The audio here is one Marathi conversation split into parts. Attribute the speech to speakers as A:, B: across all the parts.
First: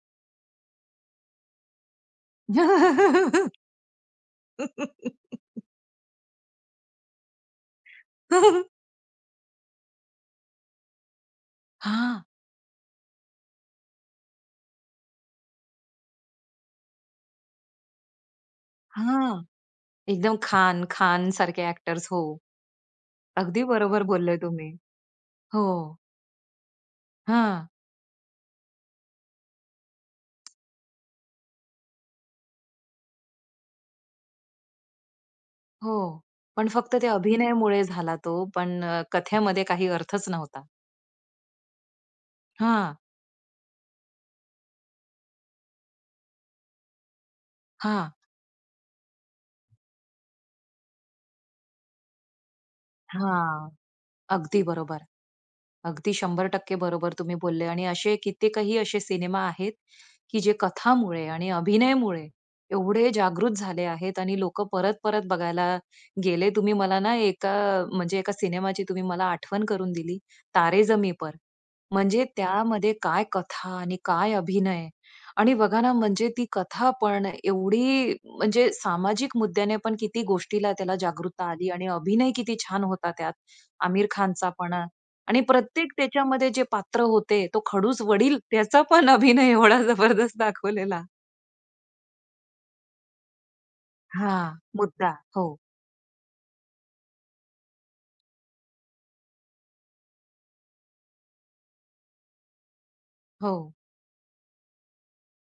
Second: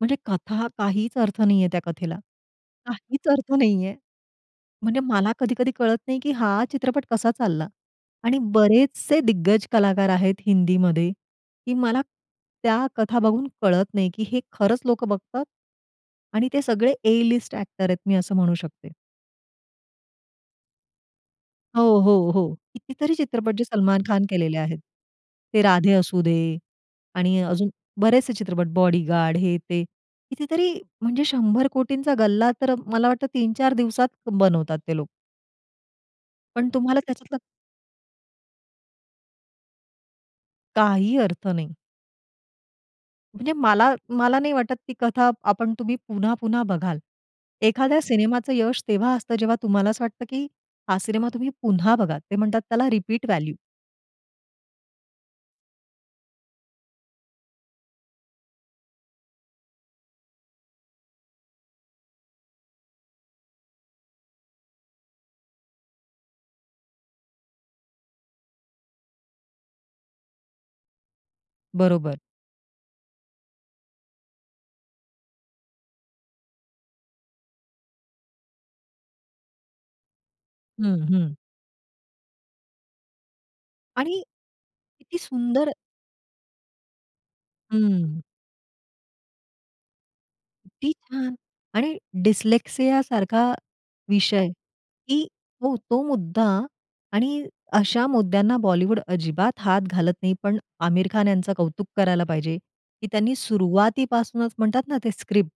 A: म्हणजे कथा काहीच अर्थ नाहीये त्या कथेला. काहीच अर्थ नाहीये. म्हणजे मला कधी-कधी कळत नाही, की हा चित्रपट कसा चालला. आणि बरेचसे दिग्गज कलाकार आहेत हिंदीमध्ये की मला
B: हां.
A: त्या कथा बघून कळत नाही, की हे खरंच लोकं बघतात? आणि ते सगळे ए-लिस्ट ॲक्टर आहेत मी असं म्हणू शकते.
B: हां. एकदम खान, खानसारखे
A: हो,
B: एक्टर्स हो.
A: हो, हो. कितीतरी चित्रपट
B: अगदी
A: जे
B: बरोबर
A: सलमान खान
B: बोललेय
A: केलेले
B: तुम्ही.
A: आहेत. ते
B: हो.
A: राधे असू दे आणि
B: हां
A: अजून बरेचसे चित्रपट बॉडीगार्ड, हे, ते. कितीतरी म्हणजे 100 कोटींचा गल्ला तर मला वाटतं 3-4 दिवसात बनवतात ते लोक.
B: हो,
A: पण
B: पण फक्त
A: तुम्हाला
B: त्या
A: त्याच्यातलं
B: अभिनयमुळे झाला तो पण अ, कथेमध्ये काही अर्थच नव्हता.
A: काही अर्थ नाही.
B: हां.
A: म्हणजे मला, मला नाही वाटत ती कथा आपण तुम्ही पुन्हा-पुन्हा बघाल. एखाद्या
B: हां.
A: सिनेमाचं यश तेव्हा असतं जेव्हा तुम्हाला असं वाटतं, की हा सिनेमा तुम्ही पुन्हा बघाल. ते म्हणतात त्याला रिपीट व्हॅल्यू.
B: हां. अगदी बरोबर. अगदी 100% बरोबर तुम्ही बोलले आणि असे कित्येकही असे सिनेमा आहेत, की जे कथामुळे आणि अभिनयामुळे एवढे जागृत झाले आहेत आणि लोकं परत-परत बघायला गेले. तुम्ही मला ना एका म्हणजे एका सिनेमाची तुम्ही मला आठवण करून दिली, तारे जमी पर.
A: बरोबर.
B: म्हणजे त्यामध्ये काय कथा आणि काय अभिनय आणि बघा ना म्हणजे ती कथापण एवढी म्हणजे सामाजिक मुद्द्यानेपण किती गोष्टीला त्याला
A: हं, हं.
B: जागृतता आली आणि अभिनय किती छान होता त्यात. आमिर
A: आणि
B: खानचा पण अ,
A: किती
B: आणि
A: सुंदर
B: प्रत्येक त्याच्यामध्ये जे पात्र होते तो खडूस
A: हम्म.
B: वडील. त्याचा पण अभिनय एवढा जबरदस्त
A: किती
B: दाखवलेला.
A: छान! आणि डिस्लेक्सियासारखा विषय
B: हां. मुद्दा.
A: की
B: हो.
A: हो, तो मुद्दा आणि अशा मुद्द्यांना बॉलिवूड अजिबात हात घालत नाही. पण आमिर खान यांचं कौतुक करायला पाहिजे, की त्यांनी
B: हो.
A: सुरुवातीपासूनच म्हणतात ना ते स्क्रिप्ट.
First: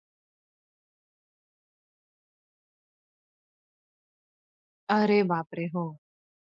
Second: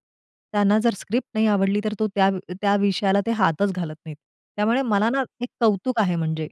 A: त्यांना जर स्क्रिप्ट नाही आवडली, तर तो त्या त्या विषयाला ते हातच घालत नाहीत. त्यामुळे मला ना
B: अरे
A: एक
B: बापरे! हो.
A: कौतुक आहे म्हणजे.